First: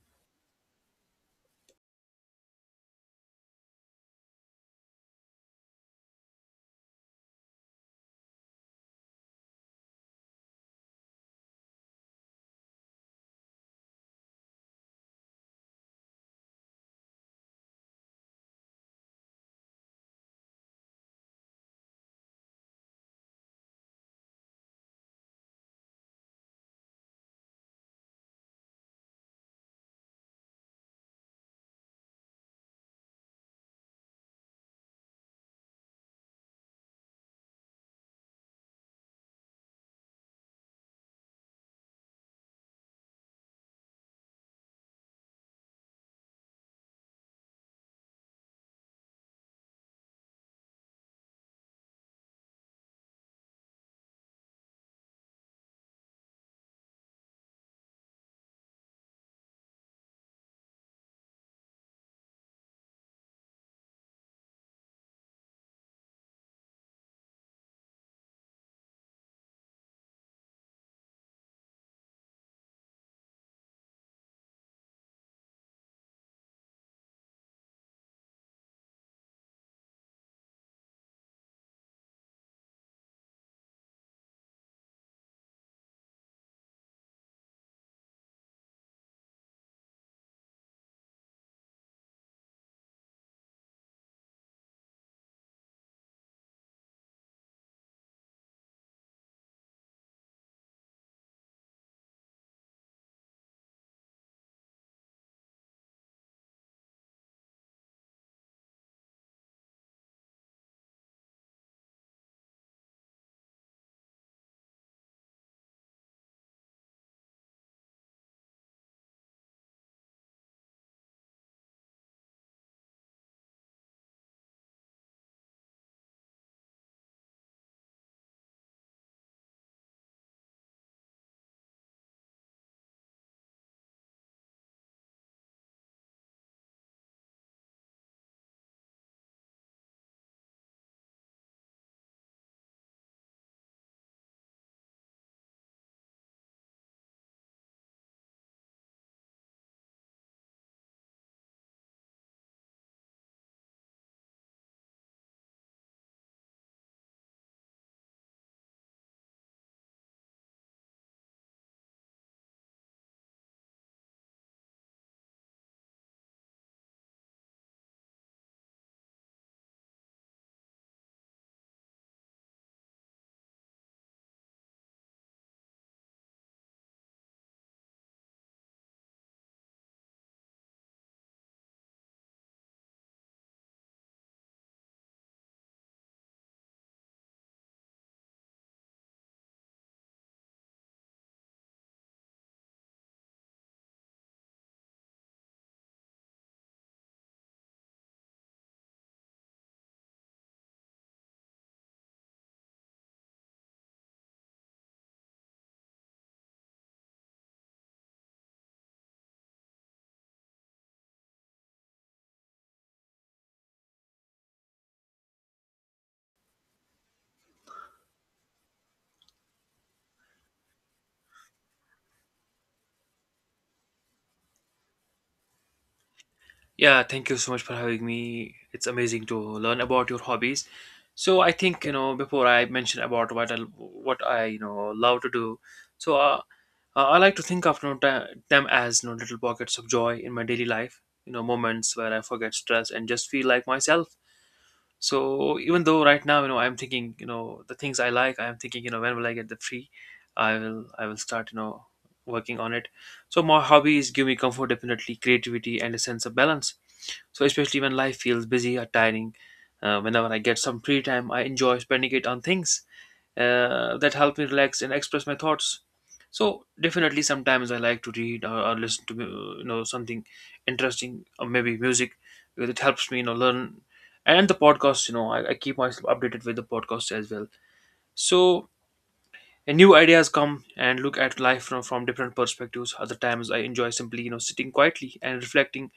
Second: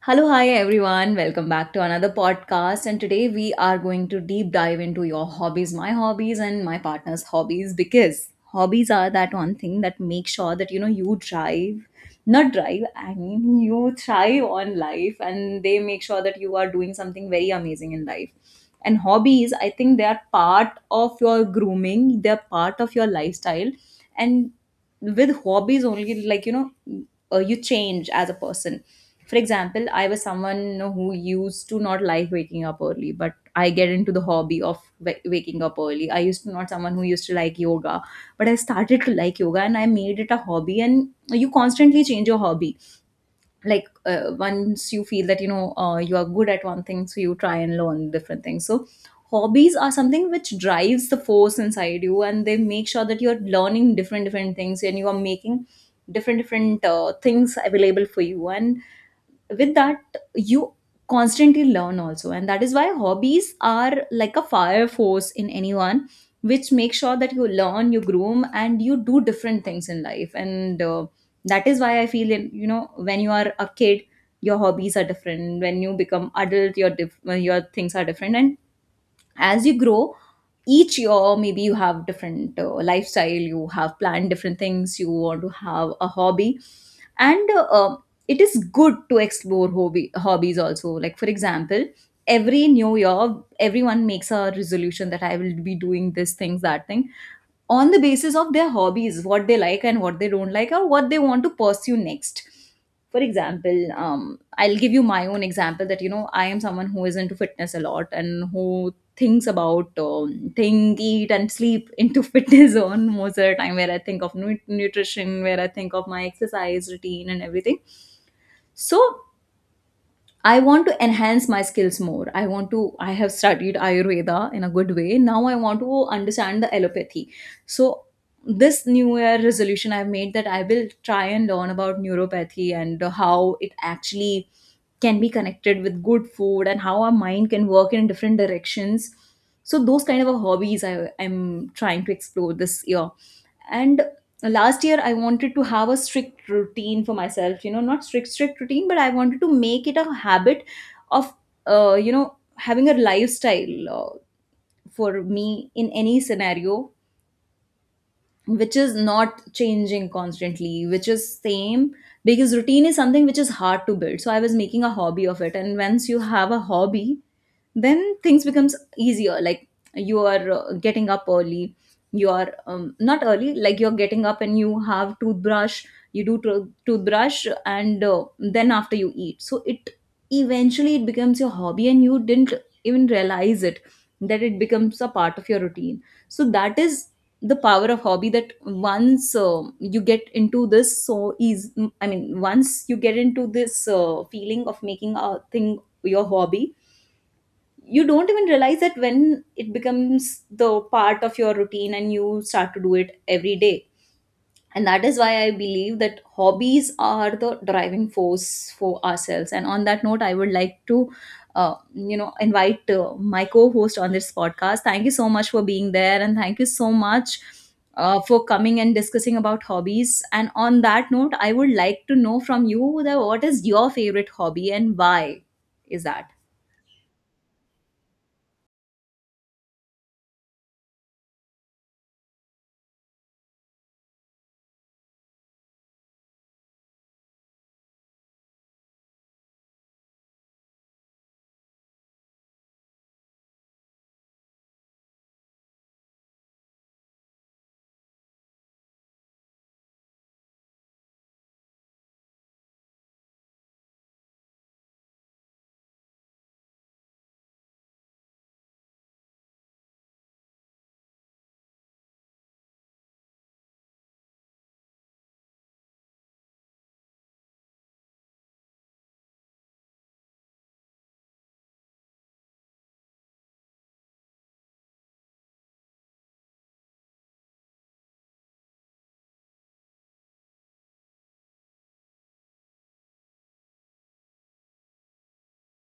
Hello, hi everyone. Welcome back to another podcast. And today we are going to deep dive into your hobbies, my hobbies, and my partner's hobbies because hobbies are that one thing that makes sure that you know you drive, not drive, I mean, you thrive on life, and they make sure that you are doing something very amazing in life. And hobbies, I think, they are part of your grooming, they're part of your lifestyle. And with hobbies, only like you know, you change as a person. For example, I was someone who used to not like waking up early, but I get into the hobby of waking up early. I used to not someone who used to like yoga, but I started to like yoga and I made it a hobby. And you constantly change your hobby. Once you feel that you are good at one thing, so you try and learn different things. So hobbies are something which drives the force inside you, and they make sure that you're learning different different things and you are making different different things available for you. And with that, you constantly learn also, and that is why hobbies are like a fire force in anyone, which makes sure that you learn, you groom, and you do different things in life. And That is why I feel in, you know when you are a kid, your hobbies are different. When you become adult, your your things are different. And as you grow each year, maybe you have different lifestyle, you have planned different things, you want to have a hobby. And It is good to explore hobby hobbies also. Like, for example, every new year everyone makes a resolution that I will be doing this thing, that thing, on the basis of their hobbies, what they like and what they don't like, or what they want to pursue next. For example, I'll give you my own example, that you know I am someone who is into fitness a lot and who thinks about, think, eat, and sleep into fitness on most of the time. Where I think of nutrition, where I think of my exercise routine and everything. So I want to enhance my skills more. I have studied Ayurveda in a good way. Now I want to understand the allopathy. So this new year resolution I've made, that I will try and learn about neuropathy and how it actually can be connected with good food and how our mind can work in different directions. So those kind of hobbies I'm trying to explore this year. And last year I wanted to have a strict routine for myself, you know, not strict strict routine, but I wanted to make it a habit of, you know, having a lifestyle for me in any scenario, which is not changing constantly, which is same. Because routine is something which is hard to build, so I was making a hobby of it. And once you have a hobby, then things becomes easier. Like, you are getting up early, you are, not early, like you're getting up and you have toothbrush, you do toothbrush, and then after you eat. So it eventually it becomes your hobby and you didn't even realize it, that it becomes a part of your routine. So that is the power of hobby, that once you get into this so easy, I mean once you get into this feeling of making a thing your hobby, you don't even realize that when it becomes the part of your routine and you start to do it every day. And that is why I believe that hobbies are the driving force for ourselves. And on that note, I would like to you know invite my co-host on this podcast. Thank you so much for being there, and thank you so much for coming and discussing about hobbies. And on that note, I would like to know from you that what is your favorite hobby and why is that. Yeah, thank you so much for having me. It's amazing to learn about your hobbies. So I think, you know, before I mention about what I love to do. So uh, I like to think of, you know, them as, you know, little pockets of joy in my daily life. You know, moments where I forget stress and just feel like myself. So even though right now, you know, I'm thinking, you know, the things I like, I'm thinking, you know, when will I get the free? I will start, you know, working on it. So my hobbies give me comfort, definitely creativity and a sense of balance. So especially when life feels busy or tiring, whenever I get some free time, I enjoy spending it on things that help me relax and express my thoughts. So definitely, sometimes I like to read or listen to you know, something interesting or maybe music because it helps me, you know, learn. And the podcast, you know, I keep myself updated with the podcast as well. So New ideas come and look at life from different perspectives. Other times I enjoy simply, you know, sitting quietly and reflecting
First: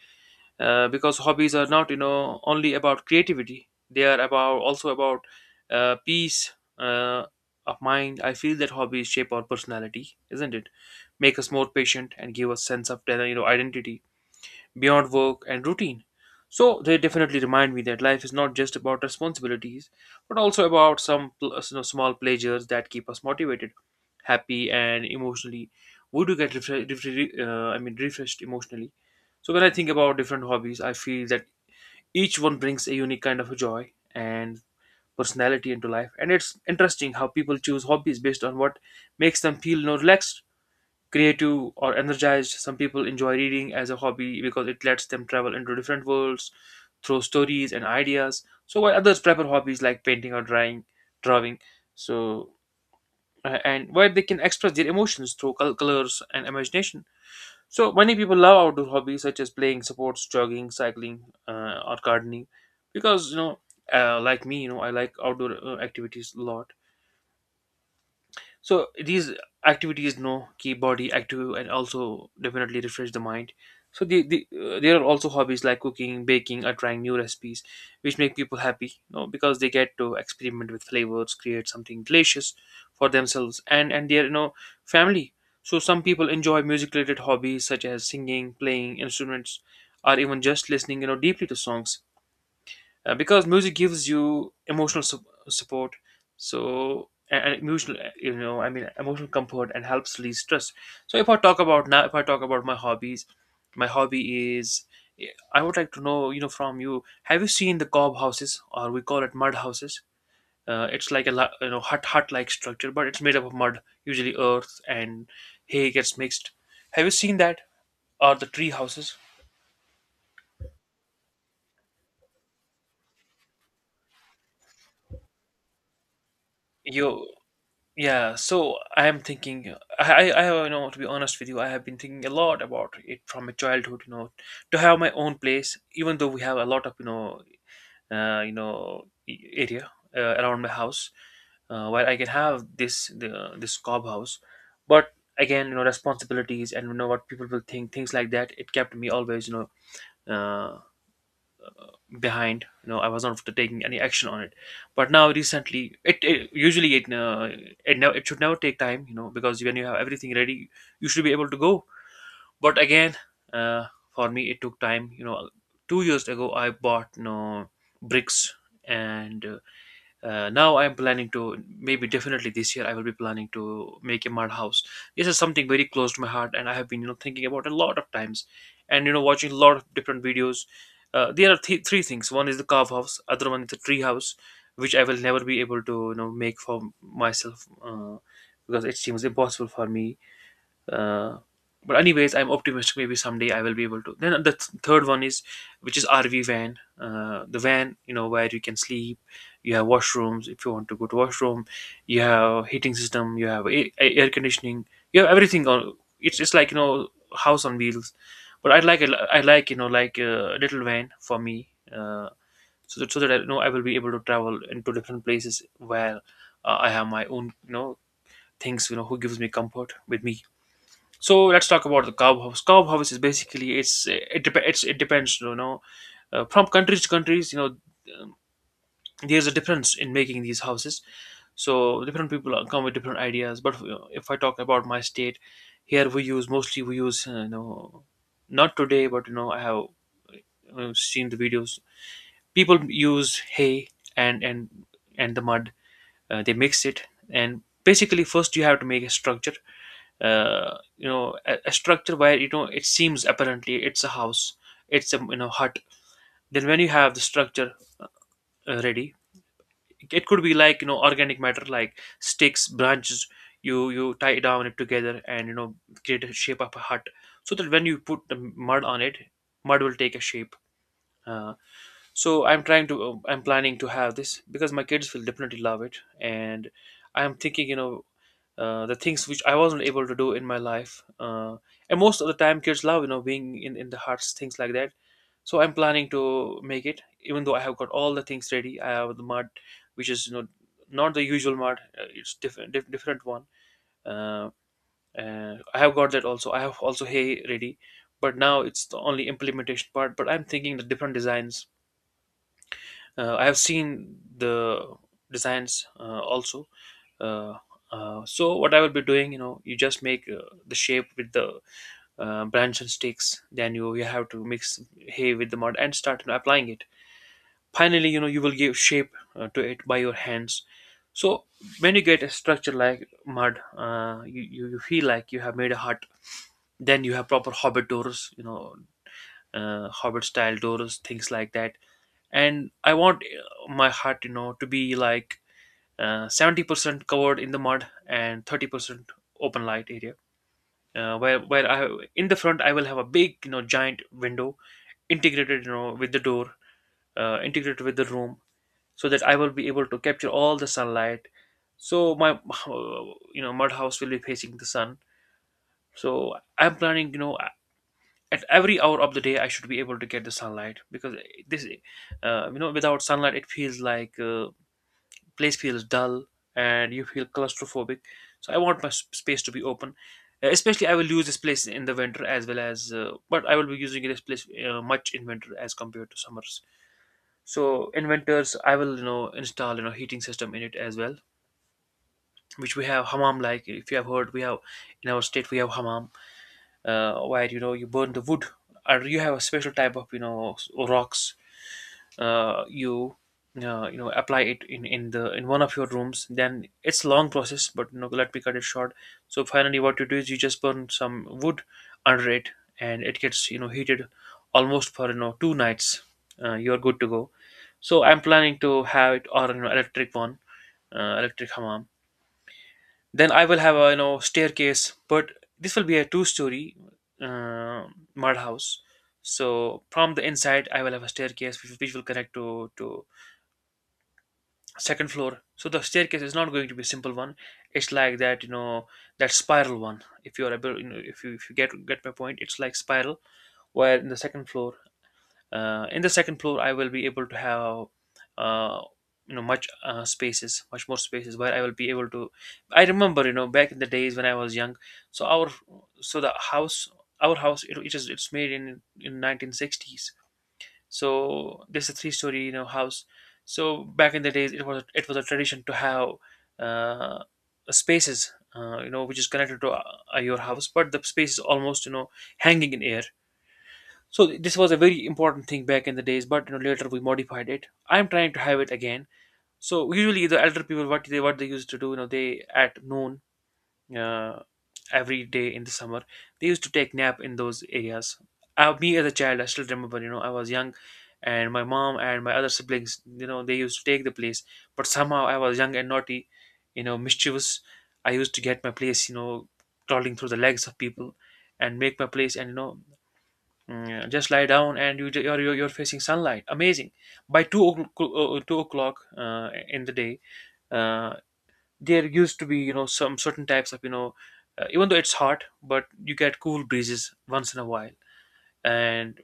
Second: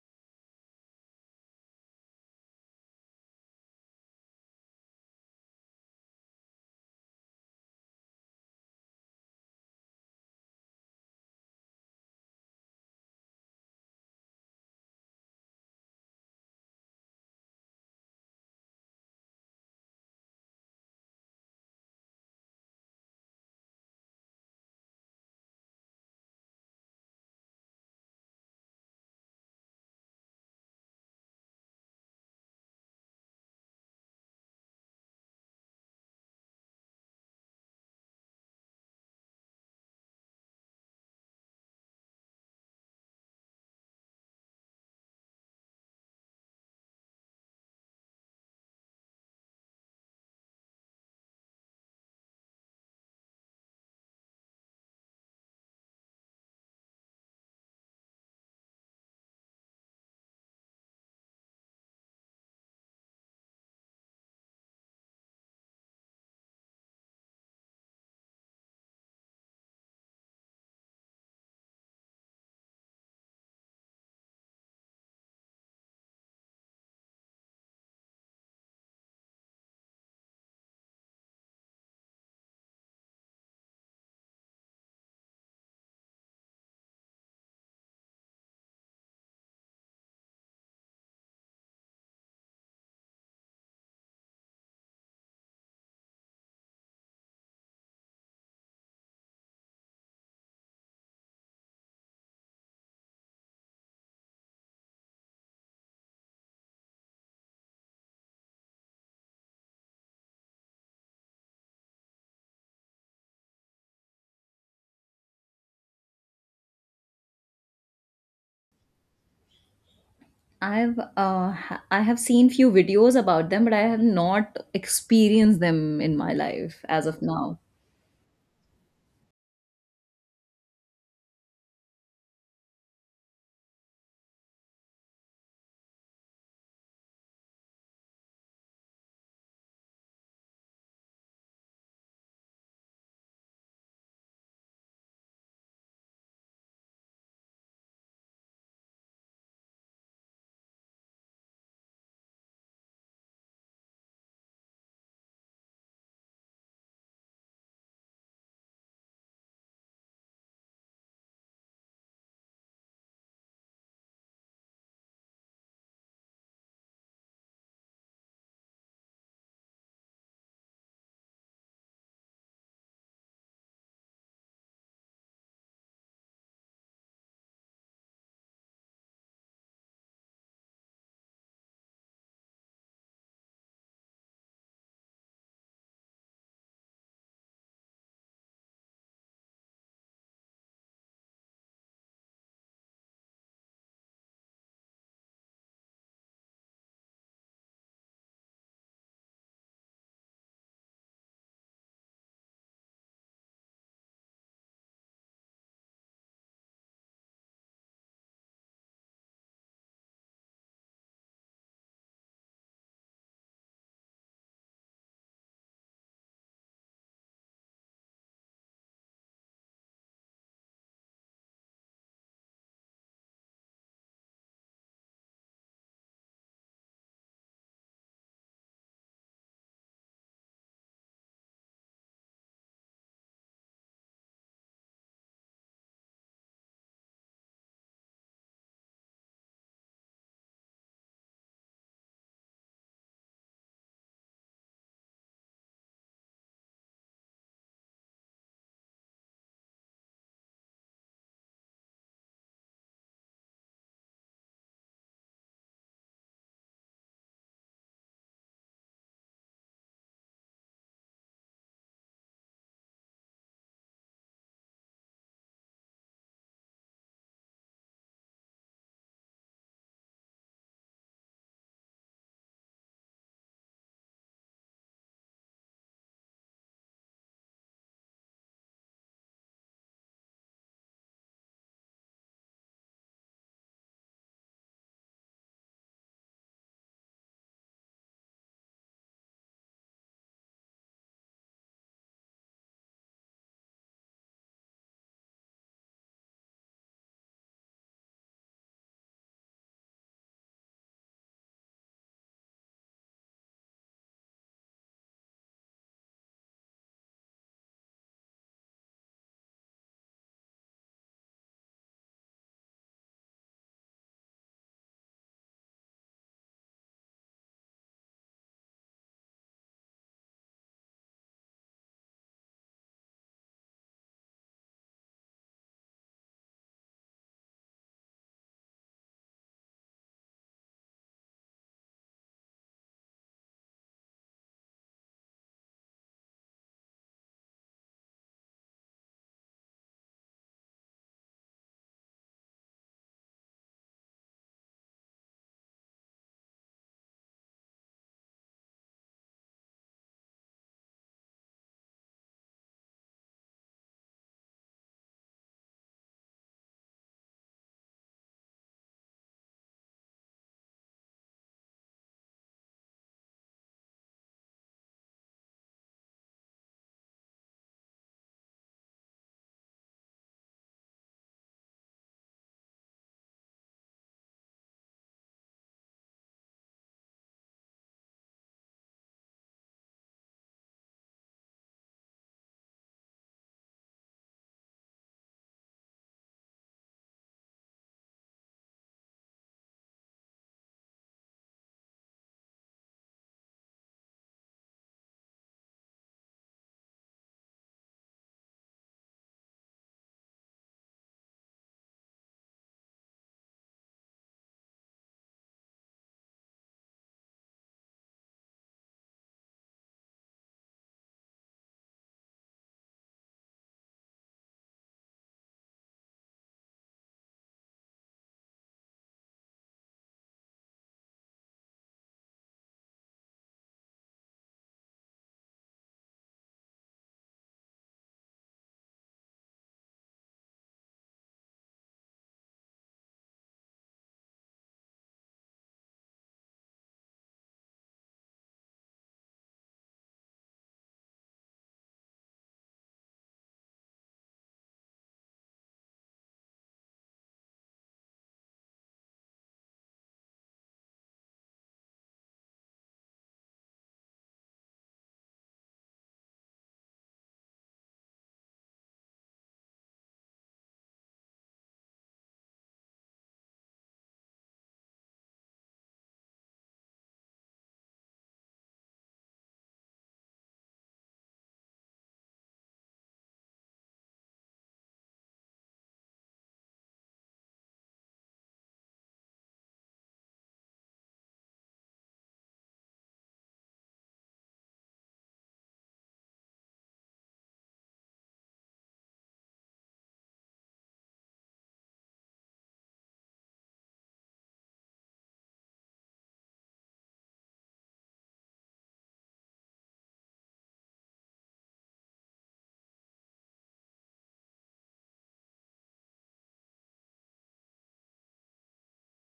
because hobbies are not, you know, only about creativity. They are about also about peace uh, of mind. I feel that hobbies shape our personality, isn't it? Make us more patient and give us sense of, you know, identity beyond work and routine. So they definitely remind me that life is not just about responsibilities, but also about you know, small pleasures that keep us motivated, happy, and emotionally. We do get refre- refre- I mean refreshed emotionally. So when I think about different hobbies, I feel that each one brings a unique kind of joy and personality into life, and it's interesting how people choose hobbies based on what makes them feel, you know, relaxed, creative or energized. Some people enjoy reading as a hobby because it lets them travel into different worlds through stories and ideas. So while others prefer hobbies like painting or drawing. So and where they can express their emotions through colors and imagination. So many people love outdoor hobbies such as playing sports, jogging, cycling, or gardening, because, you know, like me, you know, I like outdoor activities a lot. So these activities, you know, keep body active and also definitely refresh the mind. So there are also hobbies like cooking, baking or trying new recipes, which make people happy, you know, because they get to experiment with flavors, create something delicious for themselves and their, you know, family. So some people enjoy music related hobbies such as singing, playing instruments or even just listening, you know, deeply to songs because music gives you support. And emotional, you know, I mean emotional comfort, and helps relieve stress. So if I talk about now if I talk about my hobbies, my hobby is, I would like to know, you know, from you, have you seen the cob houses, or we call it mud houses? It's like a you know, hut like structure, but it's made up of mud, usually earth and hay gets mixed. Have you seen that, or the tree houses? I have seen few videos about them, but I have not experienced them in my life as You. of now. Yeah, so I am thinking. I, you know, to be honest with you, I have been thinking a lot about it from my childhood. You know, to have my own place, even though we have a lot of, you know, area around my house, where I can have this the, this cob house. But again, you know, responsibilities and, you know, what people will think, things like that. It kept me always, you know, behind. You know, I was not taking any action on it. But now recently it, it usually it it, never, it should never take time, you know, because when you have everything ready, you should be able to go. But again, uh, for me it took time, you know. 2 years ago I bought, you know, bricks, and now I'm planning to, maybe definitely this year I will be planning to, make a mud house. This is something very close to my heart, and I have been, you know, thinking about a lot of times, and, you know, watching a lot of different videos. There are three things. One is the carve house, other one is the tree house, which I will never be able to, you know, make for myself because it seems impossible for me. uh, but anyways, I'm optimistic. Maybe someday I will be able to. Then the third one is, which is RV van. The van, you know, where you can sleep. You have washrooms if you want to go to washroom. You have heating system. You have air conditioning. You have everything on. It's like, you know, house on wheels. But I like a, I like, you know, like a little van for me. So that I, you know, I will be able to travel into different places where I have my own, you know, things, you know, who gives me comfort with me. So let's talk about the cow house. Cow house is basically, it's, it depends, you know, from countries to countries, you know. um, there's a difference in making these houses. So different people come with different ideas. But, you know, if I talk about my state, here we use, mostly we use, you know, not today, but you know I have seen the videos. People use hay and and the mud. They mix it, and basically first you have to make a structure. You know, a structure where, you know, it seems apparently it's a house, it's a, you know, hut. Then when you have the structure ready, it could be like, you know, organic matter like sticks, branches. You tie down it together, and you know, create a shape of a hut, so that when you put the mud on it, mud will take a shape. uh, so I'm trying to, I'm planning to have this because my kids will definitely love it. And I'm thinking, you know, the things which I wasn't able to do in my life. And most of the time, kids love, you know, being in the hearts, things like that. So I'm planning to make it, even though I have got all the things ready. I have the mud, which is, you know, not the usual mud. It's different, different one. Uh, I have got that also. I have also hay ready, but now it's the only implementation part. But I'm thinking the different designs. I have seen the designs also. uh, so what I will be doing, you know, you just make the shape with the branch and sticks, then you have to mix hay with the mud and start, you know, applying it. Finally, you know, you will give shape to it by your hands. So when you get a structure like mud, you, you feel like you have made a hut. Then you have proper hobbit doors, you know, hobbit style doors, things like that. And I want, my hut, you know, to be like 70% covered in the mud and 30% open light area, where I, in the front, I will have a big, you know, giant window, integrated, you know, with the door, integrated with the room, so that I will be able to capture all the sunlight. So my uh, you know, mud house will be facing the sun. So I'm planning, you know, at every hour of the day I should be able to get the sunlight, because this, you know, without sunlight it feels like place feels dull and you feel claustrophobic. So I want my space to be open. Especially I will use this place in the winter as well as, but I will be using this place much in winter as compared to summers. So in winters I will, you know, install, you know, heating system in it as well, which we have hammam, like, if you have heard, we have in our state we have hammam, where, you know, you burn the wood, or you have a special type of, you know, rocks. Uh, you you know, apply it in the in one of your rooms. Then it's long process, but let me cut it short. So finally, what you do is you just burn some wood under it, and it gets heated almost for two nights. You are good to go. So I'm planning to have it or an electric one, electric hammam. Then I will have a staircase, but this will be a two-story uh, mud house. So from the inside, I will have a staircase which will connect to second floor. So the staircase is not going to be a simple one. It's like that spiral one. If you are able, you know, if you get my point, it's like spiral. Where in the second floor in the second floor I will be able to have uh, much spaces much more spaces where I will be able to. I remember back in the days when I was young. So our so the house our house it's made in 1960s. So this is a three story house. So back in the days it was a tradition to have uh, spaces which is connected to your house, but the space is almost hanging in air. So this was a very important thing back in the days, but you know later we modified it. I'm trying to have it again. So usually the elder people, what they used to do, you know, they at noon, uh, every day in the summer, they used to take nap in those areas. Me as a child, I still remember, you know, I was young, and my mom and my other siblings, you know, they used to take the place. But somehow I was young and naughty, you know, mischievous. I used to get my place, you know, crawling through the legs of people and make my place and mm, yeah, just lie down and you're facing sunlight, amazing. By 2 o'clock, 2 o'clock in the day, uh, there used to be some certain types of even though it's hot, but you get cool breezes once in a while. And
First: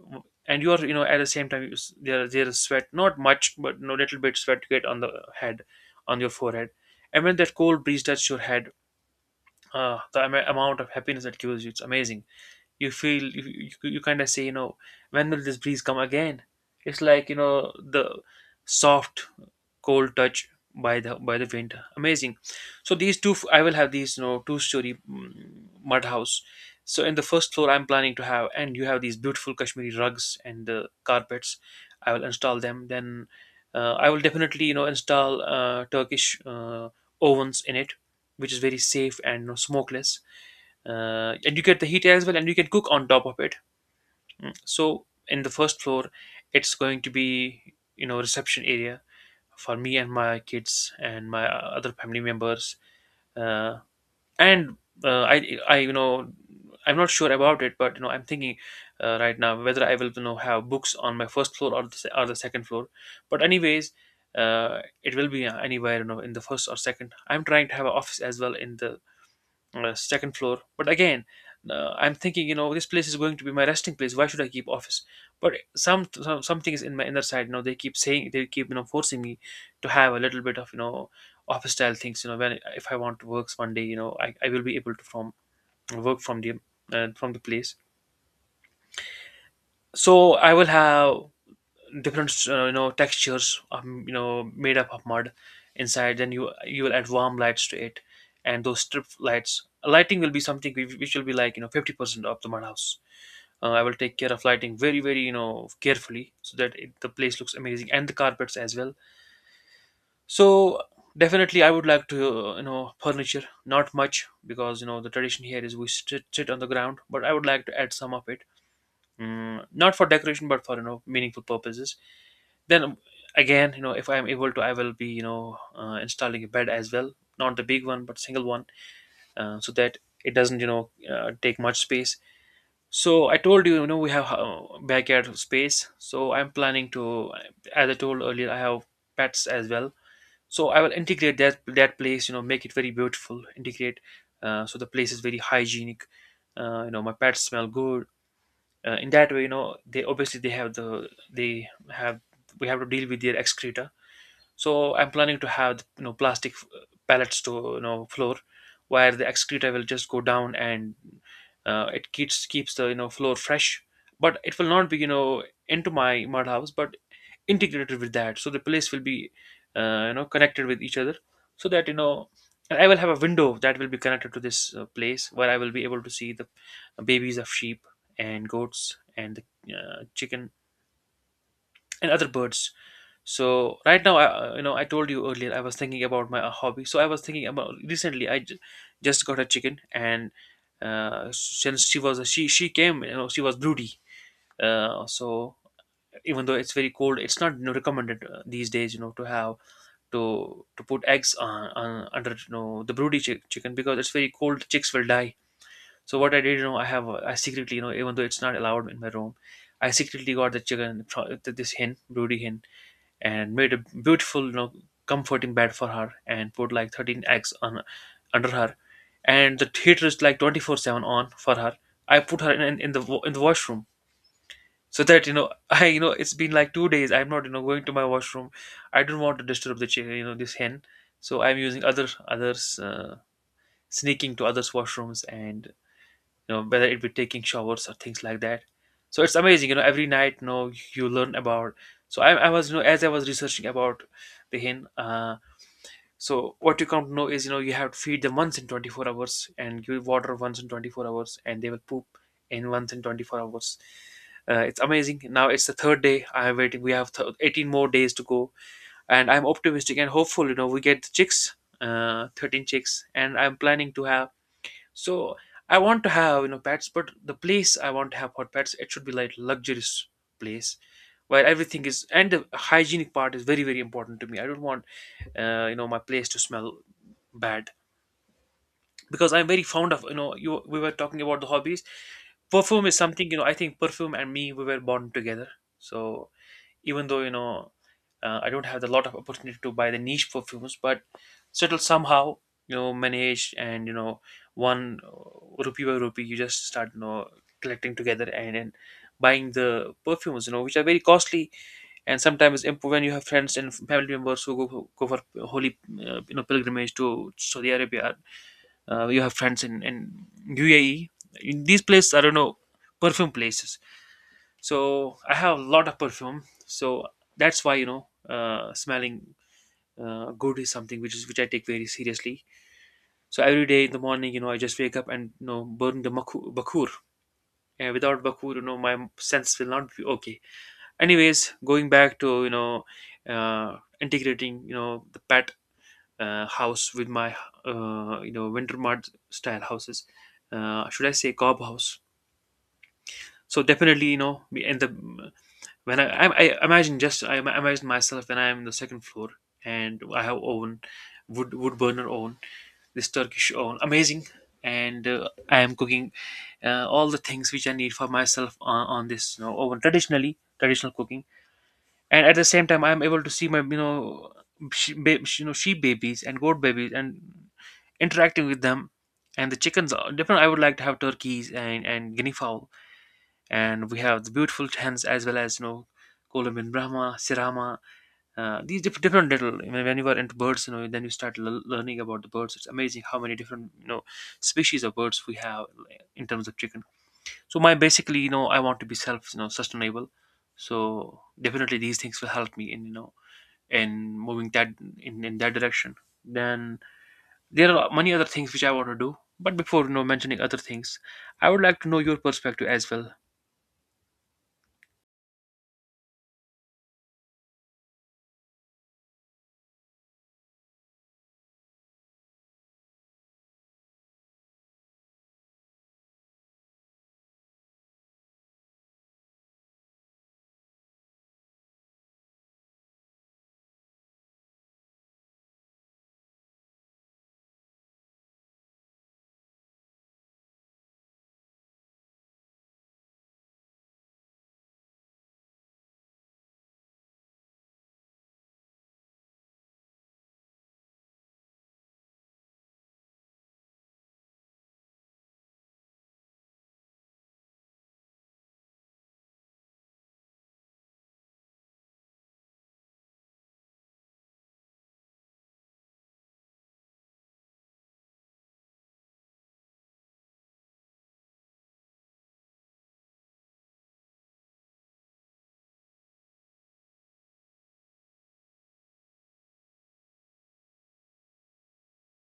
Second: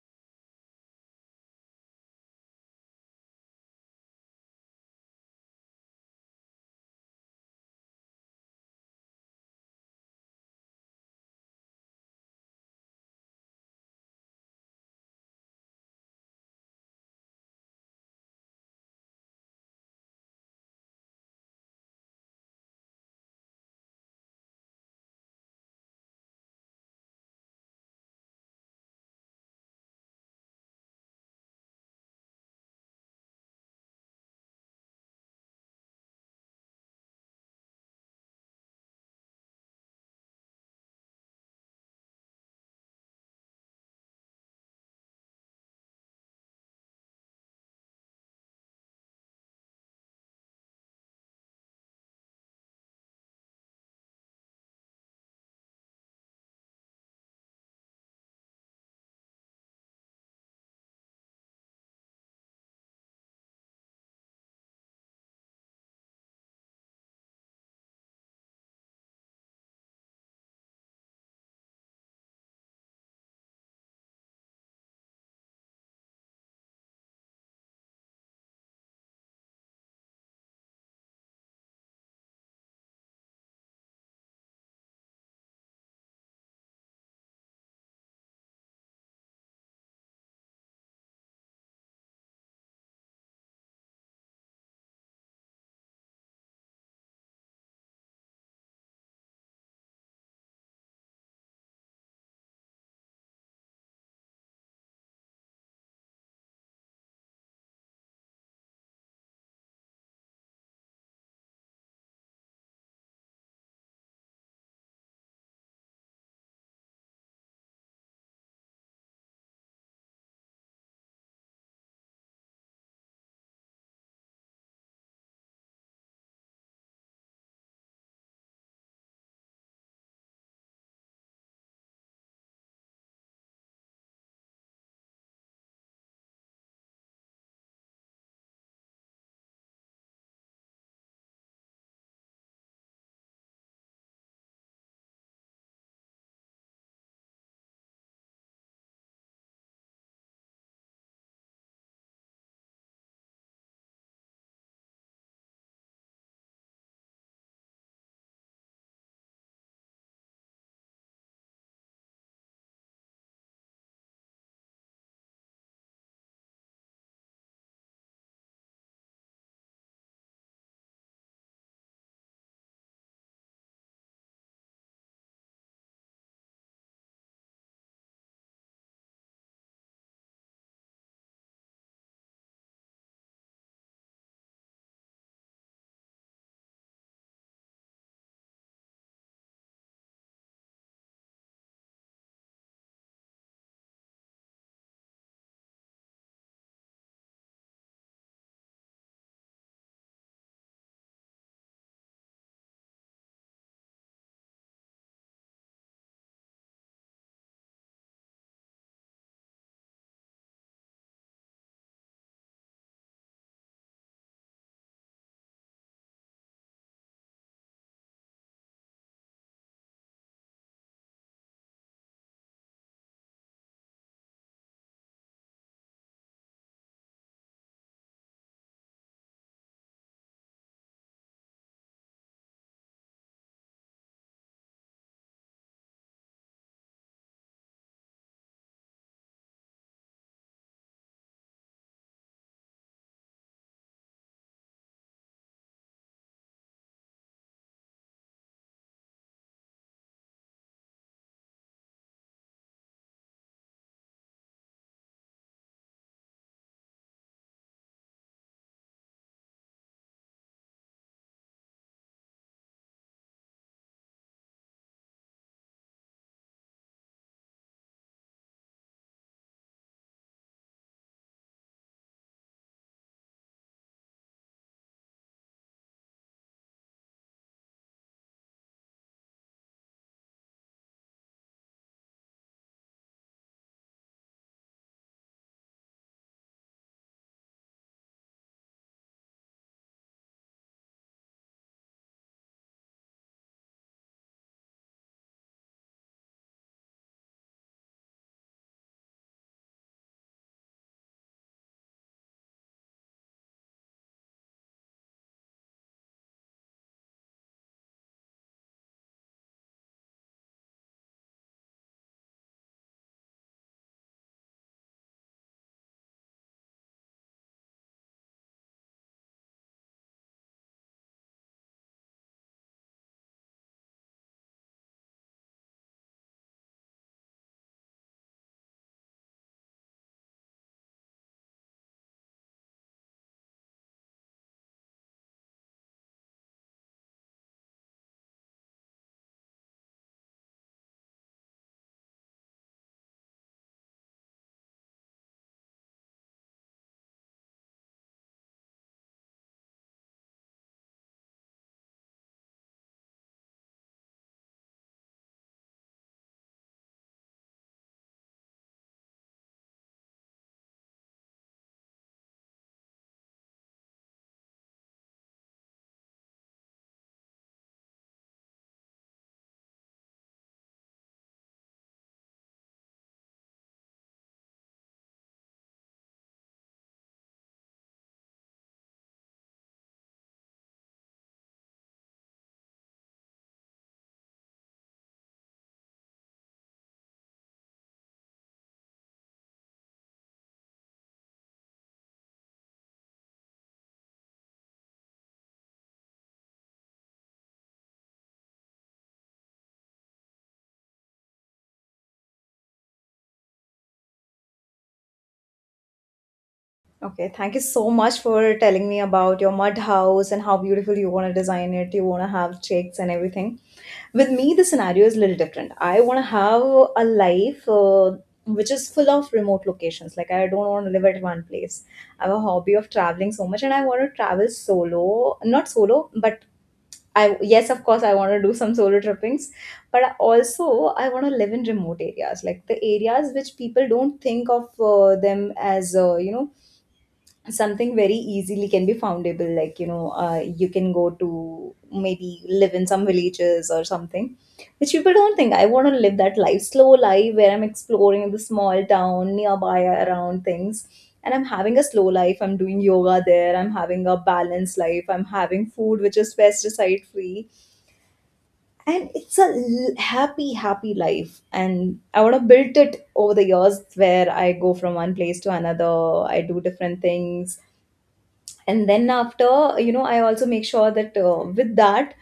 you're at the same time there is sweat, not much, but no little bit sweat you get on the head, on your forehead. And when that cold breeze touches your head, the amount of happiness that gives you, it's amazing. You feel you kind of say, you know, when will this breeze come again? It's like the soft, cold touch by the wind, amazing. So these two, I will have these two-story mud house. So in the first floor, I'm planning to have, and you have these beautiful Kashmiri rugs and the carpets, I will install them. Then I will definitely install Turkish ovens in it, which is very safe and, you know, smokeless. And you get the heat as well, and you can cook on top of it. So in the first floor, it's going to be reception area for me and my kids and my other family members, uh, and I I'm not sure about it, but you know, I'm thinking right now whether I will have books on my first floor or or the second floor. But anyways, it will be anywhere, you know, in the first or second. I'm trying to have an office as well in the second floor. But again, I'm thinking, you know, this place is going to be my resting place. Why should I keep office? But something is in my inner side, you know, they keep saying, they keep forcing me to have a little bit of office style things. You know, when if I want to work one day, you know, I will be able to from work from the place. So I will have different you know textures, you know, made up of mud inside. Then you will add warm lights to it, and those strip lights lighting will be something which will be like you know 50% of the mud house. I will take care of lighting very very, you know, carefully so that the place looks amazing, and the carpets as well. So definitely I would like to, you know, furniture, not much, because you know the tradition here is we sit on the ground, but I would like to add some of it. Mm, not for decoration, but for you know meaningful purposes. Then again, you know, if I'm able to, I will be, you know, installing a bed as well, not the big one, but single one, so that it doesn't, you know, take much space. So I told you, you know, we have backyard space, so I'm planning to, as I told earlier, I have pets as well. So I will integrate that place, you know, make it very beautiful, integrate so the place is very hygienic, you know, my pets smell good, in that way. You know, they obviously they have we have to deal with their excreta. So I'm planning to have you know plastic pallets to, you know, floor, where the excreta will just go down, and it keeps the, you know, floor fresh. But it will not be, you know, into my mud house, but integrated with that. So the place will be, you know, connected with each other, so that you know. And I will have a window that will be connected to this place where I will be able to see the babies of sheep and goats and the chicken and other birds. So right now, you know, I told you earlier I was thinking about my hobby. So I was thinking about recently. Just got a chicken, and since she was she came, you know, she was broody. So even though it's very cold, it's not, you know, recommended these days, you know, to have to put eggs on under, you know, the broody chicken, because it's very cold. Chicks will die. So what I did, you know, I secretly, you know, even though it's not allowed in my room, I secretly got the chicken, this hen, broody hen, and made a beautiful, you know, comforting bed for her and put like 13 eggs on under her. And the theater is like 24/7 on for her. I put her in the washroom so that you know I you know it's been like two days. I'm not, you know, going to my washroom. I don't want to disturb you know this hen, so I'm using others, sneaking to others washrooms and you know whether it be taking showers or things like that. So it's amazing, you know, every night you know you learn about. So I was, you know, as I was researching about the hen, so what you come to know is, you know, you have to feed them once in 24 hours and give water once in 24 hours, and they will poop in once in 24 hours. It's amazing. Now it's the third day I'm waiting. We have 18 more days to go, and I'm optimistic and hopeful, you know, we get the chicks, 13 chicks, and I'm planning to have. So I want to have, you know, pets, but the place I want to have for pets, it should be like luxurious place where everything is, and the hygienic part is very very important to me. I don't want, you know, my place to smell bad, because I'm very fond of, you know, you we were talking about the hobbies. Perfume is something, you know, I think perfume and me, we were born together. So even though, you know, I don't have a lot of opportunity to buy the niche perfumes, but still somehow, you know, manage and, you know, one rupee by rupee, you just start, you know, collecting together and buying the perfumes, you know, which are very costly. And sometimes when you have friends and family members who go for holy you know pilgrimage to Saudi Arabia, you have friends in UAE, in these places, I don't know, perfume places. So I have a lot of perfume. So that's why, you know, smelling good is something which is which I take very seriously. So every day in the morning, you know, I just wake up and, you know, burn the bakur, and without bakur, you know, my sense will not be okay. Anyways, going back to, you know, integrating, you know, the pet house with my you know winter mud style houses, should I say cob house. So definitely, you know, in the, when I imagine, just I imagine myself when I'm on the second floor and I have oven, wood burner oven, this Turkish oven, amazing, and I am cooking all the things which I need for myself on this you know oven, traditional cooking, and at the same time I am able to see my, you know, you know, sheep babies and goat babies and interacting with them, and the chickens are different. I would like to have turkeys and guinea fowl, and we have the beautiful tens as well as, you know, Kolam in Brahma, Sirama, these different little. I mean, when you are into birds, you know, then you start learning about the birds. It's amazing how many different, you know, species of birds we have, like, in terms of chicken. So my basically, you know, I want to be self, you know, sustainable. So definitely these things will help me in, you know, in moving that, in that direction. Then there are many other things which I want to do. But before, you know, mentioning other things, I would like to know your perspective as well. Okay, thank you so much for telling me about your mud house and how beautiful you want to design it. You want to have chicks and everything. With me, the scenario is a little different. I want to have a life which is full of remote locations. Like, I don't want to live at one place. I have a hobby of traveling so much, and I want to travel solo. Not solo, but I, yes, of course, I want to do some solo trippings, but I also I want to live in remote areas, like the areas which people don't think of them as, something very easily can be foundable, like you know, you can go to maybe live in some villages or something which people don't think. I want to live that life, slow life, where I'm exploring the small town nearby around things, and I'm having a slow life, I'm doing yoga there, I'm having a balanced life, I'm having food which is pesticide free, and it's a happy happy life. And I want to build it over the years, where I go from one place to another, I do different things. And then after, you know, I also make sure that, with that,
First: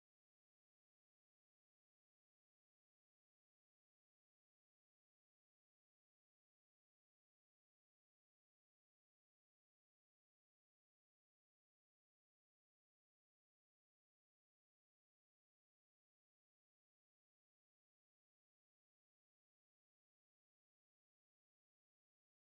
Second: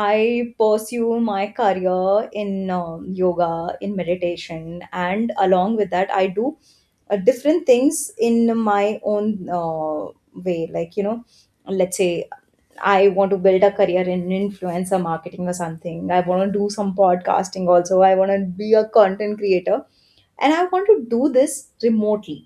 I pursue my career in, yoga, in meditation, and along with that I do different things in my own way. Like, you know, let's say I want to build a career in influencer marketing or something, I want to do some podcasting also, I want to be a content creator, and I want to do this remotely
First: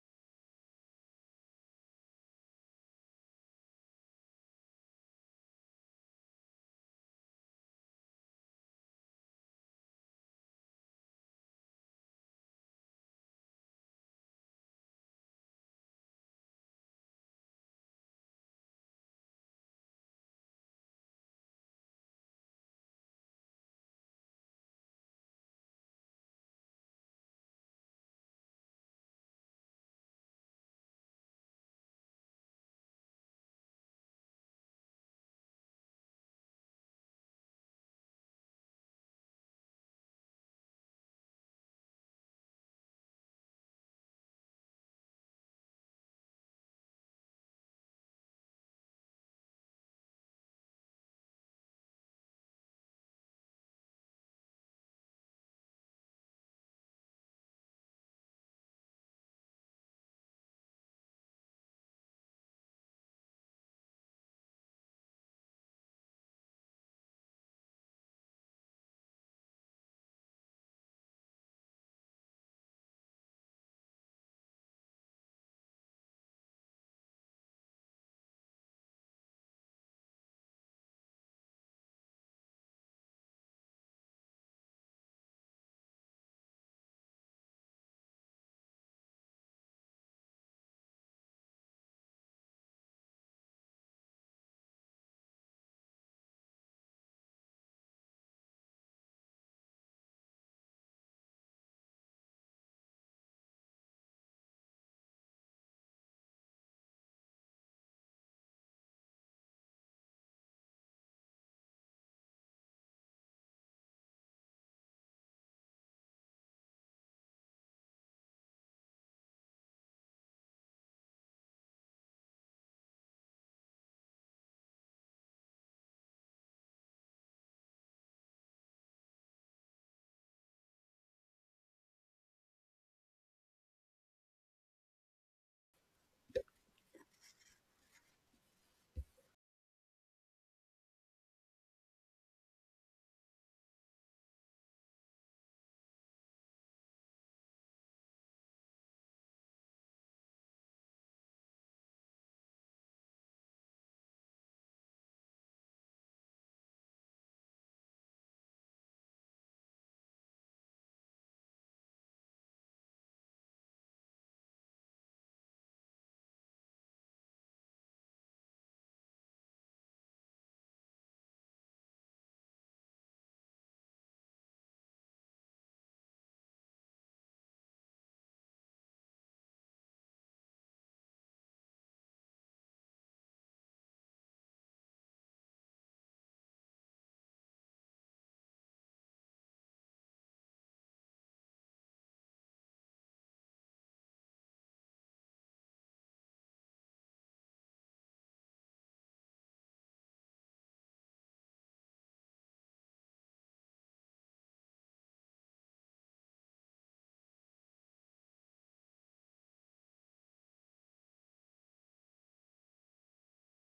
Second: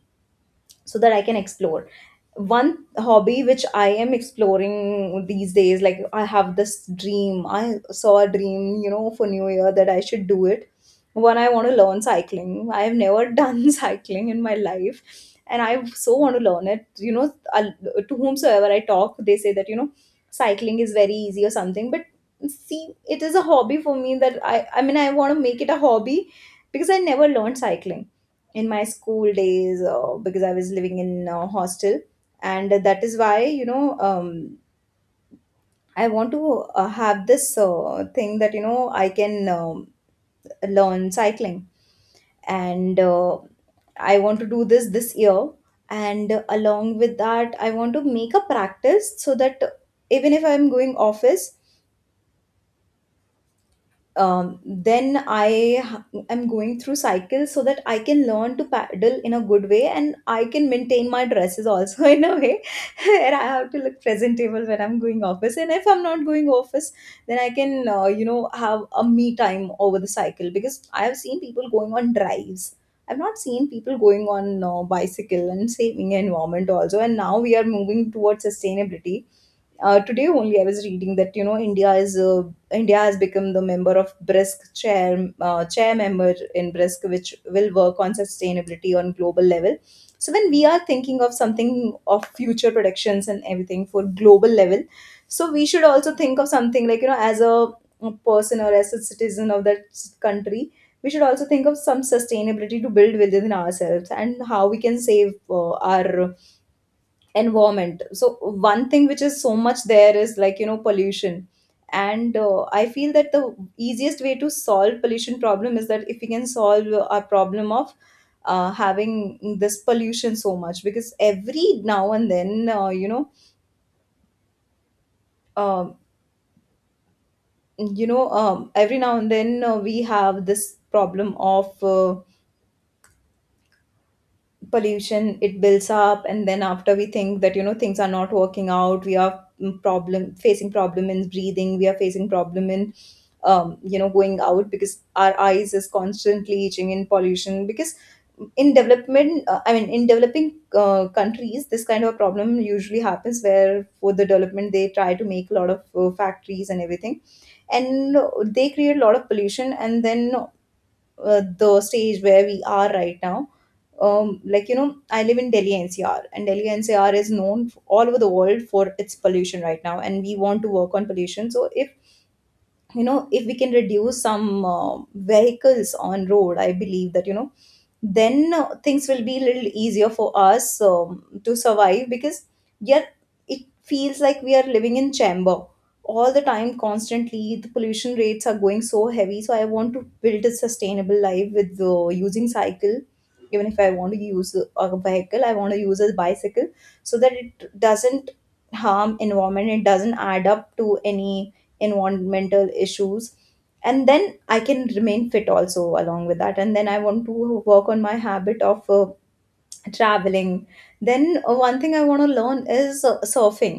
so that I can explore. One hobby which I am exploring these days, like I have this dream. I saw a dream, you know, for New Year that I should do it. One, I want to learn cycling. I have never done cycling in my life, and I so want to learn it. You know, I- to whomsoever I talk, they say that, you know, cycling is very easy or something. But see, it is a hobby for me that I mean, I want to make it a hobby because I never learned cycling in my school days because I was living in a hostel. And that is why, you know, I want to have this thing that, you know, I can, learn cycling. And I want to do this this year. And along with that, I want to make a practice so that even if I'm going office, then I am going through cycles so that I can learn to paddle in a good way, and I can maintain my dresses also in a way where I have to look presentable when I'm going office. And if I'm not going office, then I can, you know, have a me time over the cycle, because I have seen people going on drives. I've not seen people going on bicycle and saving environment also. And now we are moving towards sustainability. Today only I was reading that, you know, India has become the member of BRISC chair, chair member in BRISC, which will work on sustainability on global level. So when we are thinking of something of future predictions and everything for global level, so we should also think of something like, you know, as a person or as a citizen of that country. We should also think of some sustainability to build within ourselves and how we can save our environment. So one thing which is so much there is, like, you know, pollution. And I feel that the easiest way to solve pollution problem is that if we can solve our problem of having this pollution so much, because every now and then um, every now and then we have this problem of pollution. It builds up and then after we think that you know things are not working out, we are problem facing problem in breathing, we are facing problem in you know going out because our eyes is constantly itching in pollution, because in development I mean in developing countries this kind of a problem usually happens, where for the development they try to make a lot of factories and everything, and they create a lot of pollution. And then the stage where we are right now, like you know, I live in Delhi NCR, and Delhi NCR is known all over the world for its pollution right now, and we want to work on pollution. So if you know, if we can reduce some vehicles on road, I believe that you know, then things will be a little easier for us to survive, because yeah, it feels like we are living in chamber all the time. Constantly the pollution rates are going so heavy, so I want to build a sustainable life with using cycle. Even if I want to use a vehicle, I want to use a bicycle, so that it doesn't harm environment, it doesn't add up to any environmental issues, and then I can remain fit also along with that. And then I want to work on my habit of traveling. Then one thing I want to learn is surfing.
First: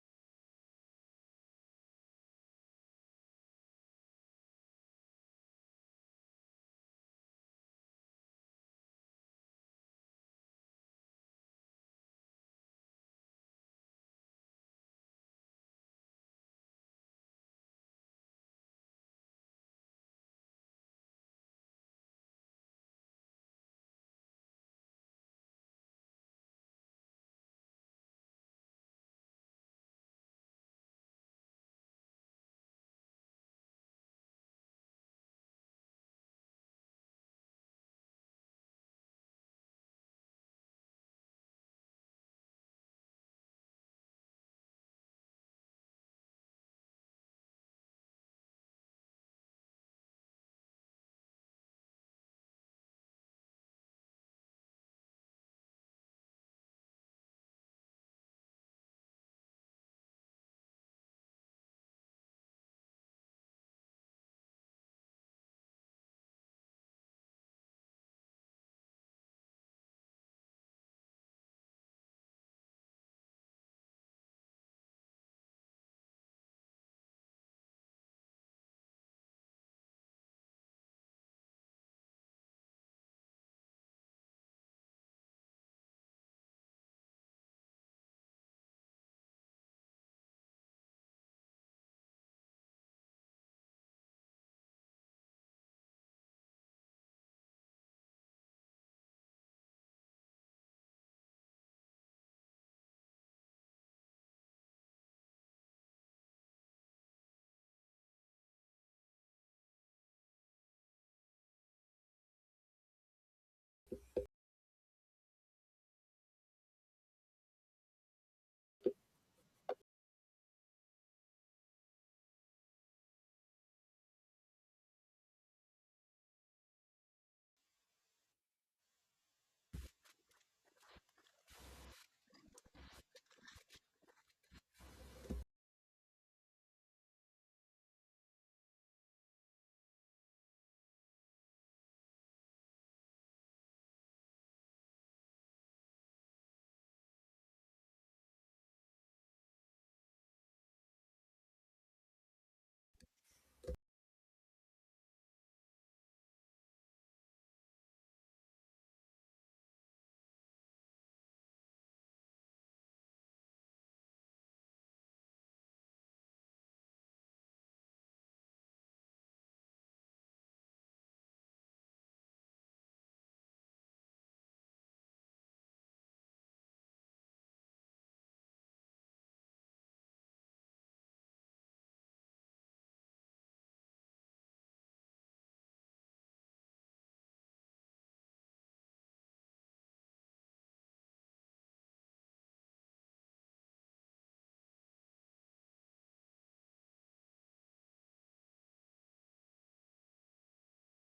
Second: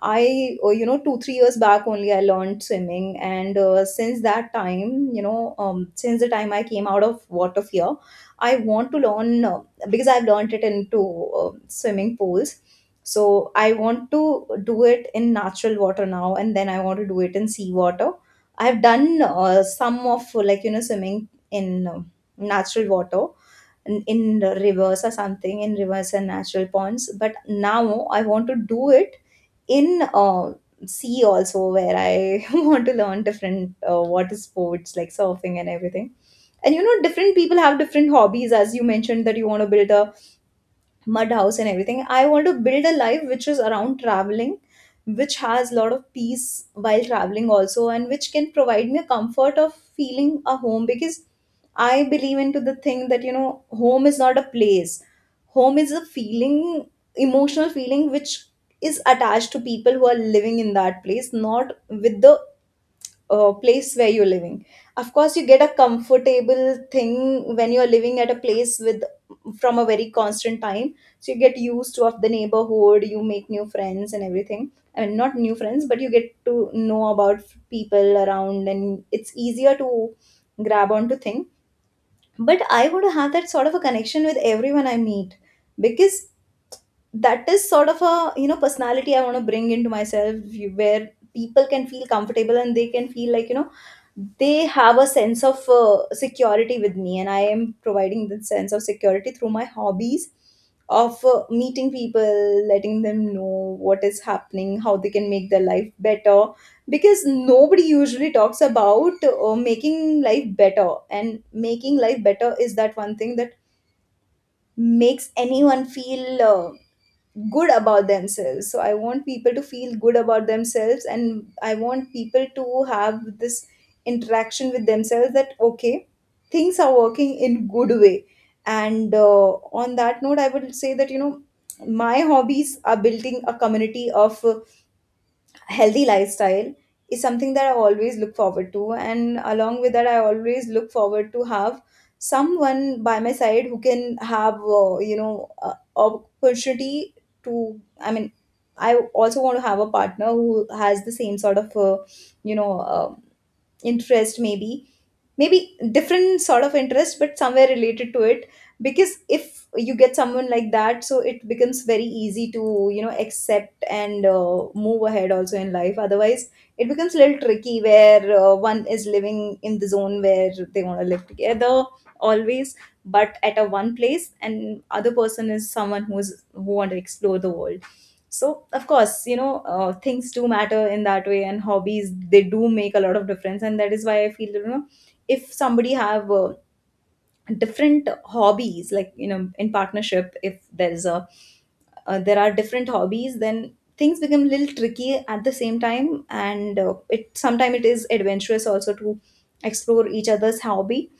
I you know, 2-3 years back only I learned swimming, and since that time, you know, since the time I came out of water fear, I want to learn because I've learned it into uh, swimming pools. So I want to do it in natural water now, and then I want to do it in sea water. I've done some of, like you know, swimming in um natural water, in reverse or something, in reverse and natural ponds, but now I want to do it in sea also, where I want to learn different water sports like surfing and everything. And you know, different people have different hobbies. As you mentioned that you want to build a mud house and everything, I want to build a life which is around traveling, which has a lot of peace while traveling also, and which can provide me a comfort of feeling a home, because I believe into the thing that you know, home is not a place, home is a feeling, emotional feeling which is attached to people who are living in that place, not with the place where you're living. Of course you get a comfortable thing when you're living at a place with, from a very constant time, so you get used to of the neighborhood, you make new friends and everything. I mean, not new friends, but you get to know about people around, and it's easier to grab onto things. But I want to have that sort of a connection with everyone I meet, because that is sort of a you know personality I want to bring into myself, where people can feel comfortable and they can feel like you know, they have a sense of security with me, and I am providing that sense of security through my hobbies of meeting people, letting them know what is happening, how they can make their life better. Because nobody usually talks about making life better, and making life better is that one thing that makes anyone feel good about themselves. So I want people to feel good about themselves, and I want people to have this interaction with themselves that okay, things are working in good way. And on that note, I would say that you know, my hobbies are building a community of healthy lifestyle is something that I always look forward to. And along with that, I always look forward to have someone by my side who can have, opportunity to, I mean, I also want to have a partner who has the same sort of, you know, uh, interest, maybe maybe different sort of interest but somewhere related to it, because if you get someone like that, so it becomes very easy to you know accept and move ahead also in life. Otherwise it becomes a little tricky, where one is living in the zone where they want to live together always, but at a one place, and other person is someone who want to explore the world. So of course you know, things do matter in that way, and hobbies they do make a lot of difference, and that is why I feel you know, if somebody have different hobbies, like you know, in partnership, if there is a there are different hobbies, then things become a little tricky at the same time. And it sometimes it is adventurous also to explore each other's hobby,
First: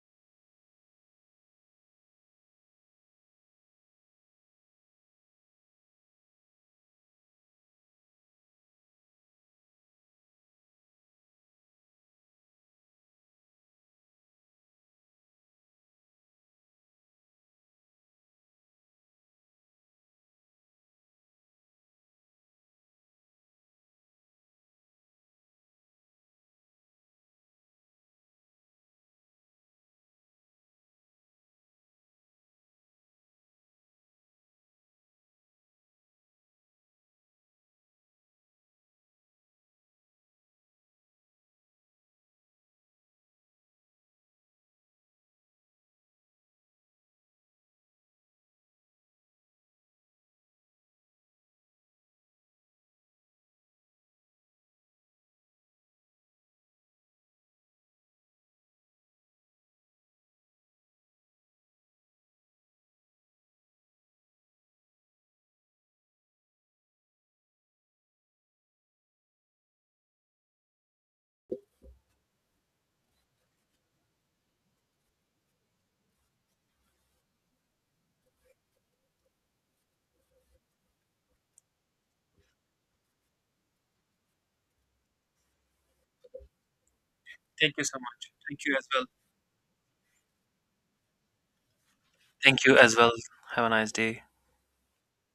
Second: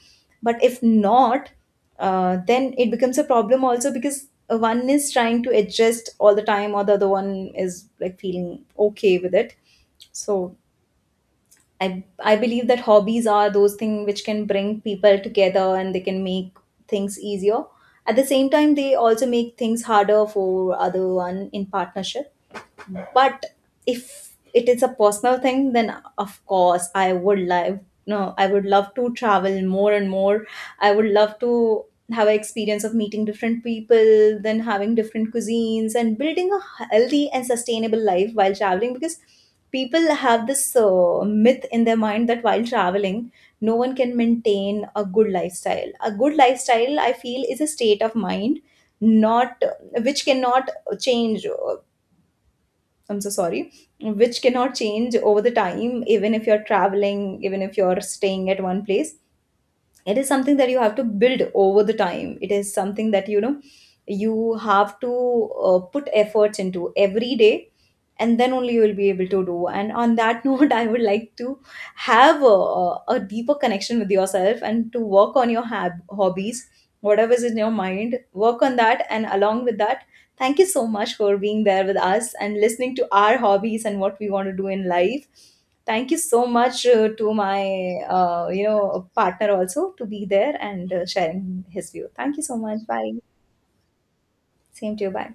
but if not, then it becomes a problem also, because one is trying to adjust all the time, or the other one is like feeling okay with it. So I I believe that hobbies are those things which can bring people together and they can make things easier. At the same time, they also make things harder for other one in partnership. But if it is a personal thing, then of course I would love, no I would love to travel more and more. I would love to have an experience of meeting different people, then having different cuisines, and building a healthy and sustainable life while traveling. Because people have this myth in their mind that while traveling no one can maintain a good lifestyle. A good lifestyle, I feel, is a state of mind, not which cannot change. I'm so sorry, which cannot change over the time, even if you're traveling, even if you're staying at one place. It is something that you have to build over the time. It is something that you know, you have to put efforts into every day, and then only you will be able to do. And on that note, I would like to have a deeper connection with yourself, and to work on your hobbies, whatever is in your mind, work on that. And along with that, thank you so much for being there with us and listening to our hobbies and what we want to do in life. Thank you so much to my Thank you so much. Thank you you as well. know partner also to be there and sharing his view. Thank you so Thank you much. as well. Bye. Have a nice day. Same to you. Bye.